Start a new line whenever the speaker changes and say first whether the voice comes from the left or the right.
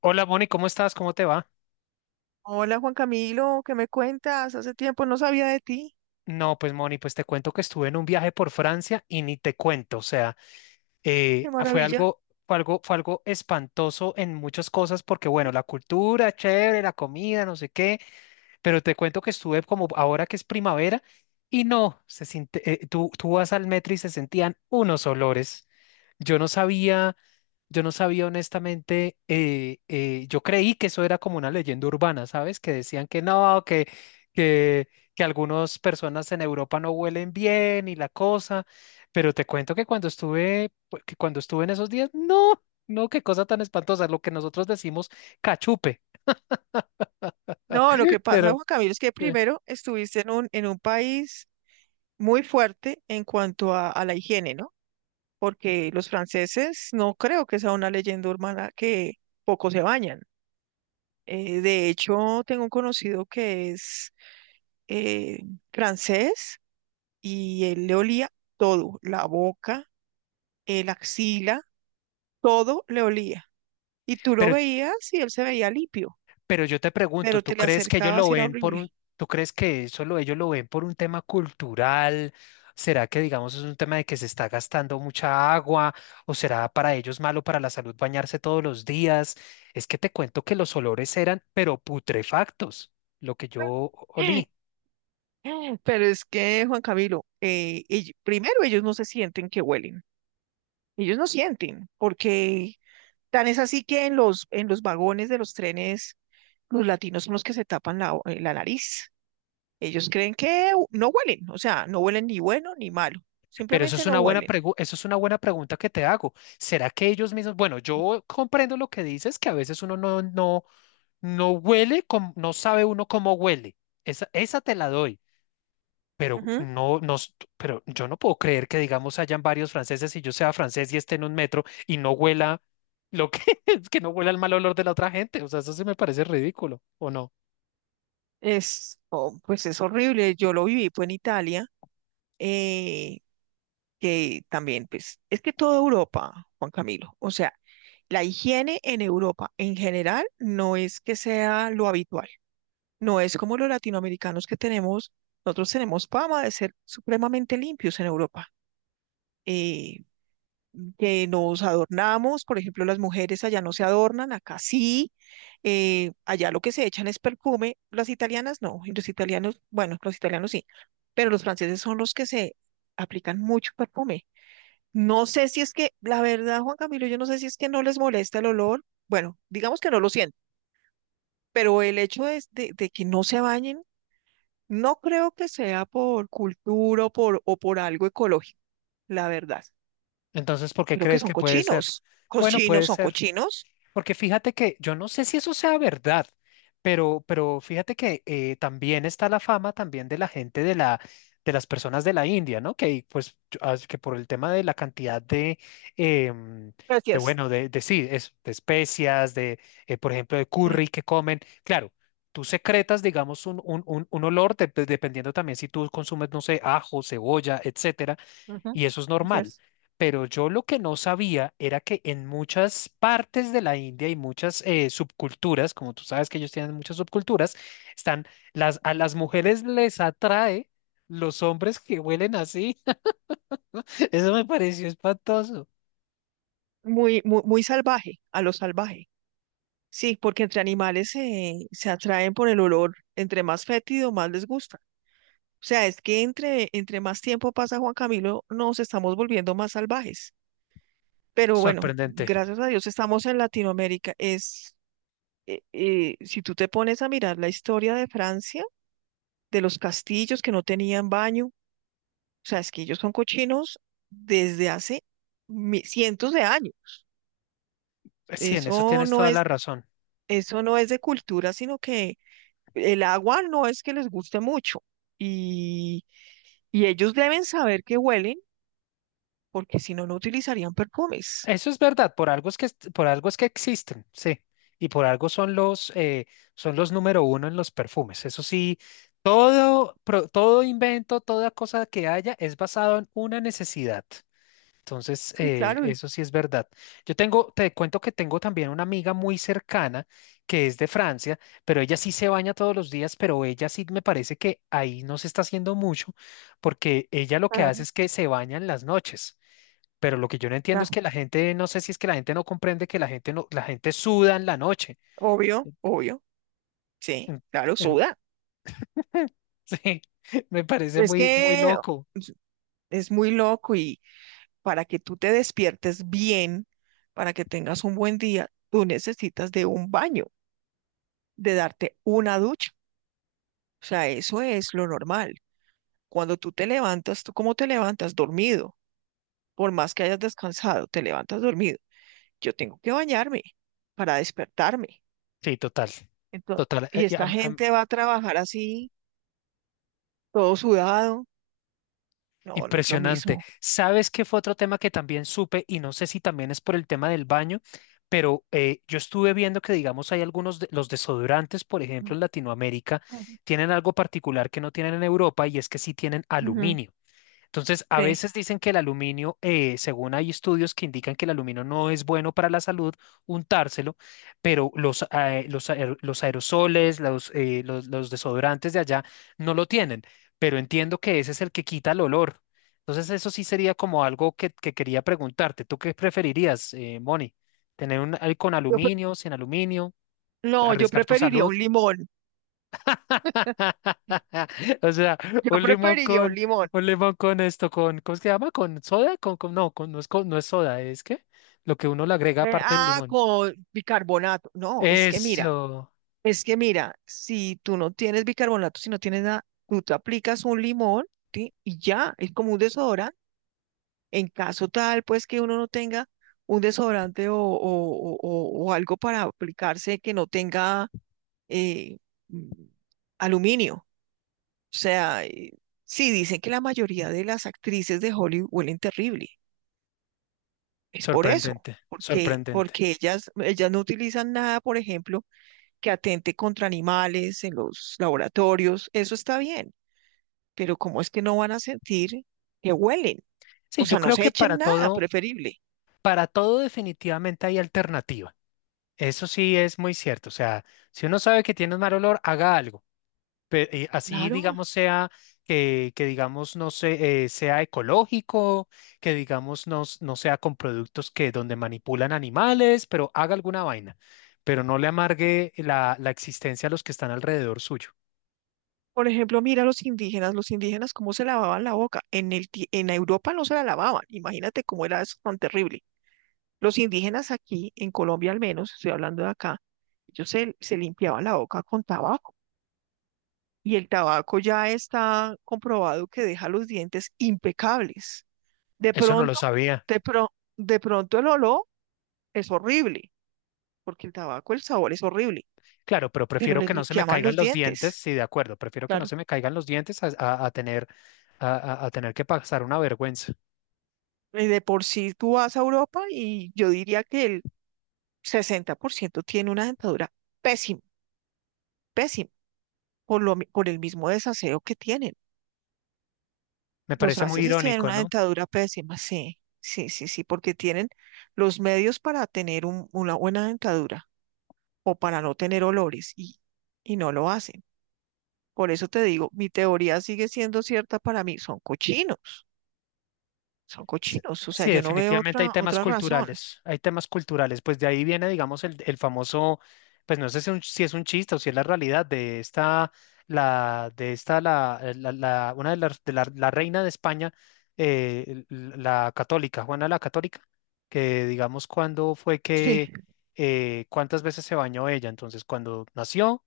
left: Hola Moni, ¿cómo estás? ¿Cómo te va?
right: Hola Juan Camilo, ¿qué me cuentas? Hace tiempo no sabía de ti.
left: No, pues Moni, pues te cuento que estuve en un viaje por Francia y ni te cuento, o sea,
right: Qué
left: fue
right: maravilla.
left: algo, fue algo, fue algo espantoso en muchas cosas porque bueno, la cultura, chévere, la comida, no sé qué, pero te cuento que estuve como ahora que es primavera y no, se siente, tú vas al metro y se sentían unos olores. Yo no sabía, yo no sabía honestamente, yo creí que eso era como una leyenda urbana, ¿sabes? Que decían que no, que, que algunas personas en Europa no huelen bien y la cosa, pero te cuento que cuando estuve en esos días, no, no, qué cosa tan espantosa, lo que nosotros decimos cachupe,
right: No, lo que pasa,
left: pero,
right: Juan Camilo, es que
left: eh,
right: primero estuviste en un país muy fuerte en cuanto a la higiene, ¿no? Porque los franceses no creo que sea una leyenda urbana que poco se bañan. De hecho, tengo un conocido que es eh, francés y él le olía todo, la boca, el axila, todo le olía. Y tú lo
left: pero
right: veías y él se veía limpio.
left: Pero yo te pregunto,
right: Pero te le acercabas y era horrible.
left: tú crees que ellos lo ven por un tema cultural? ¿Será que, digamos, es un tema de que se está gastando mucha agua? ¿O será para ellos malo para la salud bañarse todos los días? Es que te cuento que los olores eran, pero putrefactos, lo que yo olí.
right: Pero es que, Juan Camilo, primero ellos no se sienten que huelen, ellos no sienten, porque tan es así que en los vagones de los trenes los latinos son los que se tapan la nariz. Ellos creen que no huelen, o sea, no huelen ni bueno ni malo,
left: Pero
right: simplemente no huelen.
left: eso es una buena pregunta que te hago. ¿Será que ellos mismos, bueno, yo comprendo lo que dices, que a veces uno no huele, no sabe uno cómo huele. Esa te la doy. Pero
right: Ujú.
left: no, no, yo no puedo creer que, digamos, hayan varios franceses y yo sea francés y esté en un metro y no huela lo que es que no huela el mal olor de la otra gente. O sea, eso sí me parece ridículo, ¿o no?
right: Oh, pues es horrible, yo lo viví fue en Italia, eh, que también, pues, es que toda Europa, Juan Camilo, o sea, la higiene en Europa en general no es que sea lo habitual, no es como los latinoamericanos que tenemos, nosotros tenemos fama de ser supremamente limpios en Europa, eh, que nos adornamos, por ejemplo, las mujeres allá no se adornan, acá sí, allá lo que se echan es perfume, las italianas no, y los italianos, bueno, los italianos sí, pero los franceses son los que se aplican mucho perfume. No sé si es que, la verdad, Juan Camilo, yo no sé si es que no les molesta el olor. Bueno, digamos que no lo sienten, pero el hecho es de que no se bañen, no creo que sea por cultura o o por algo ecológico, la verdad.
left: Entonces, ¿por qué
right: Creo que
left: crees
right: son
left: que puede ser?
right: cochinos.
left: Bueno,
right: Cochinos,
left: puede
right: son
left: ser.
right: cochinos.
left: Porque fíjate que yo no sé si eso sea verdad, pero fíjate que también está la fama también de la gente de las personas de la India, ¿no? Que pues que por el tema de la cantidad de, em, de
right: Gracias.
left: bueno, de sí, de especias, de, por ejemplo, de
right: Sí.
left: curry que comen. Claro, tú secretas, digamos, un olor, dependiendo también si tú consumes, no sé, ajo, cebolla, etcétera
right: Ujú,
left: y eso es normal.
right: así.
left: Pero yo lo que no sabía era que en muchas partes de la India y muchas subculturas, como tú sabes que ellos tienen muchas subculturas, están las a las mujeres les atrae los hombres que huelen así. Eso me pareció espantoso.
right: Muy, muy, muy salvaje, a lo salvaje. Sí, porque entre animales se atraen por el olor. Entre más fétido, más les gusta. O sea, es que entre, más tiempo pasa Juan Camilo, nos estamos volviendo más salvajes. Pero bueno,
left: Sorprendente.
right: gracias a Dios estamos en Latinoamérica. Si tú te pones a mirar la historia de Francia, de los castillos que no tenían baño, o sea, es que ellos son cochinos desde hace cientos de años.
left: Sí, en eso
right: Eso
left: tienes
right: no
left: toda la
right: es,
left: razón.
right: eso no es de cultura, sino que el agua no es que les guste mucho. Y, y ellos deben saber que huelen porque si no, no utilizarían perfumes.
left: Eso es verdad, por algo es que existen, sí, y por algo son son los número uno en los perfumes. Eso sí, todo invento, toda cosa que haya es basado en una necesidad. Entonces,
right: Sí, claro.
left: eso sí es verdad. Te cuento que tengo también una amiga muy cercana que es de Francia, pero ella sí se baña todos los días, pero ella sí me parece que ahí no se está haciendo mucho, porque ella lo que
right: Ah,
left: hace es que se baña en las noches. Pero lo que yo no entiendo es
right: claro.
left: que la gente, no sé si es que la gente no comprende que la gente no, la gente suda en la noche.
right: Obvio, obvio. Sí,
left: En-
right: claro,
left: en-
right: suda.
left: Sí, me parece
right: Es
left: muy, muy
right: que
left: loco.
right: es muy loco y para que tú te despiertes bien, para que tengas un buen día, tú necesitas de un baño, de darte una ducha. O sea, eso es lo normal. Cuando tú te levantas, ¿tú cómo te levantas? Dormido. Por más que hayas descansado, te levantas dormido. Yo tengo que bañarme para despertarme.
left: Sí, total,
right: Entonces,
left: total,
right: y
left: y
right: esta gente va a trabajar así, todo sudado. No, no es lo
left: impresionante.
right: mismo.
left: ¿Sabes qué fue otro tema que también supe? Y no sé si también es por el tema del baño, pero yo estuve viendo que, digamos, hay algunos, los desodorantes, por ejemplo,
right: Mm.
left: en Latinoamérica, tienen algo particular que no tienen en Europa y es que sí tienen
right: Ujú,
left: aluminio. Entonces, a
right: sí.
left: veces dicen que el aluminio, según hay estudios que indican que el aluminio no es bueno para la salud untárselo, pero los aerosoles, los desodorantes de allá no lo tienen, pero entiendo que ese es el que quita el olor. Entonces, eso sí sería como algo que quería preguntarte. ¿Tú qué preferirías, Moni? ¿Tener un con
right: Yo pre-
left: aluminio, sin aluminio?
right: no, yo
left: ¿Arriesgar tu
right: preferiría
left: salud?
right: un limón.
left: O sea,
right: Yo
left: un limón
right: preferiría un
left: con,
right: limón.
left: un limón con esto, con, ¿cómo es que se llama? ¿Con soda? Con, no, con, no es soda, es que lo que uno le agrega
right: Eh,
left: aparte del
right: ah,
left: limón.
right: con bicarbonato. No, es que mira,
left: Eso,
right: es que mira, si tú no tienes bicarbonato, si no tienes nada, tú te aplicas un limón, ¿sí? Y ya, es como un desodorante. En caso tal, pues que uno no tenga un desodorante o algo para aplicarse que no tenga eh, mm, aluminio. O sea, sí, dicen que la mayoría de las actrices de Hollywood huelen terrible. Es por eso,
left: sorprendente,
right: porque,
left: sorprendente.
right: porque ellas no utilizan nada, por ejemplo, que atente contra animales en los laboratorios. Eso está bien, pero ¿cómo es que no van a sentir que huelen? O
left: Sí, yo
right: sea, no
left: creo
right: se
left: que
right: echen
left: para
right: nada,
left: todo,
right: preferible.
left: para todo definitivamente hay alternativa. Eso sí es muy cierto. O sea, si uno sabe que tiene un mal olor, haga algo. Así,
right: Claro.
left: digamos, sea que digamos, no sé, sea ecológico, que digamos, no, no sea con productos que donde manipulan animales, pero haga alguna vaina, pero no le amargue la existencia a los que están alrededor suyo.
right: Por ejemplo, mira los indígenas cómo se lavaban la boca. En Europa no se la lavaban. Imagínate cómo era eso tan terrible. Los indígenas aquí, en Colombia al menos, estoy hablando de acá, ellos se limpiaban la boca con tabaco y el tabaco ya está comprobado que deja los dientes impecables. De
left: Eso no lo
right: pronto,
left: sabía.
right: de pronto el olor es horrible, porque el tabaco, el sabor es horrible,
left: Claro, pero
right: pero
left: prefiero
right: les
left: que no se me
right: limpiaban los
left: caigan los dientes,
right: dientes.
left: sí, de acuerdo, prefiero que no
right: Claro.
left: se me caigan los dientes a, a tener que pasar una vergüenza.
right: Y de por sí tú vas a Europa y yo diría que el 60% tiene una dentadura pésima, pésima, por el mismo desaseo que tienen.
left: Me
right: Los
left: parece muy
right: franceses tienen
left: irónico,
right: una
left: ¿no?
right: dentadura pésima, sí, sí, sí, sí, porque tienen los medios para tener una buena dentadura o para no tener olores y no lo hacen. Por eso te digo, mi teoría sigue siendo cierta para mí, son
left: S-
right: cochinos, o sea,
left: Sí,
right: yo no veo
left: definitivamente
right: otra, otra razón.
left: hay temas culturales, pues de ahí viene, digamos, el famoso, pues no sé si, si es un chiste o si es la realidad de esta, la- la- una de las, de la, la reina de España, la católica, Juana la Católica, que digamos
right: Sí,
left: cuántas veces se bañó ella, entonces cuando nació,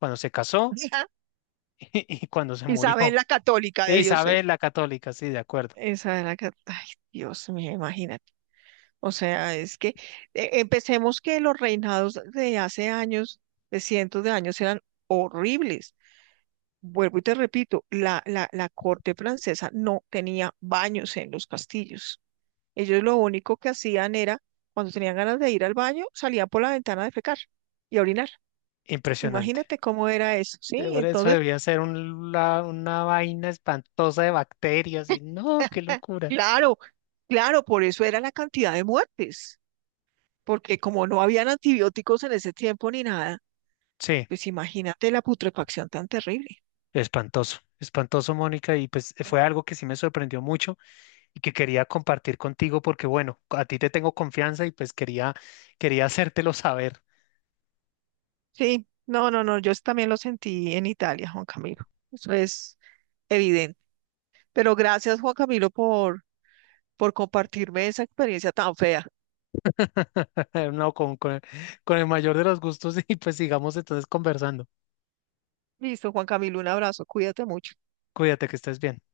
left: cuando se casó y cuando se
right: Isabel
left: murió.
right: la Católica
left: E
right: debió ser.
left: Isabel la Católica, sí, de acuerdo,
right: Isabel la Católica, ay, Dios mío, imagínate. O sea, es que empecemos que los reinados de hace años, de cientos de años, eran horribles. Vuelvo y te repito, la corte francesa no tenía baños en los castillos. Ellos lo único que hacían era, cuando tenían ganas de ir al baño, salían por la ventana a defecar y a orinar.
left: impresionante.
right: Imagínate cómo era eso, ¿sí?
left: Por eso
right: Entonces,
left: debía ser una vaina espantosa de bacterias y no, qué locura.
right: claro, claro, por eso era la cantidad de muertes, porque como no habían antibióticos en ese tiempo ni nada.
left: Sí,
right: Pues imagínate la putrefacción tan terrible.
left: espantoso, espantoso, Mónica, y pues fue algo que sí me sorprendió mucho y que quería compartir contigo porque, bueno, a ti te tengo confianza y pues quería, hacértelo saber.
right: Sí, no, no, no, yo eso también lo sentí en Italia, Juan Camilo. Eso es evidente. Pero gracias, Juan Camilo, por compartirme esa experiencia tan fea.
left: No, con el mayor de los gustos y pues sigamos entonces conversando.
right: Listo, Juan Camilo, un abrazo, cuídate mucho.
left: Cuídate que estés bien.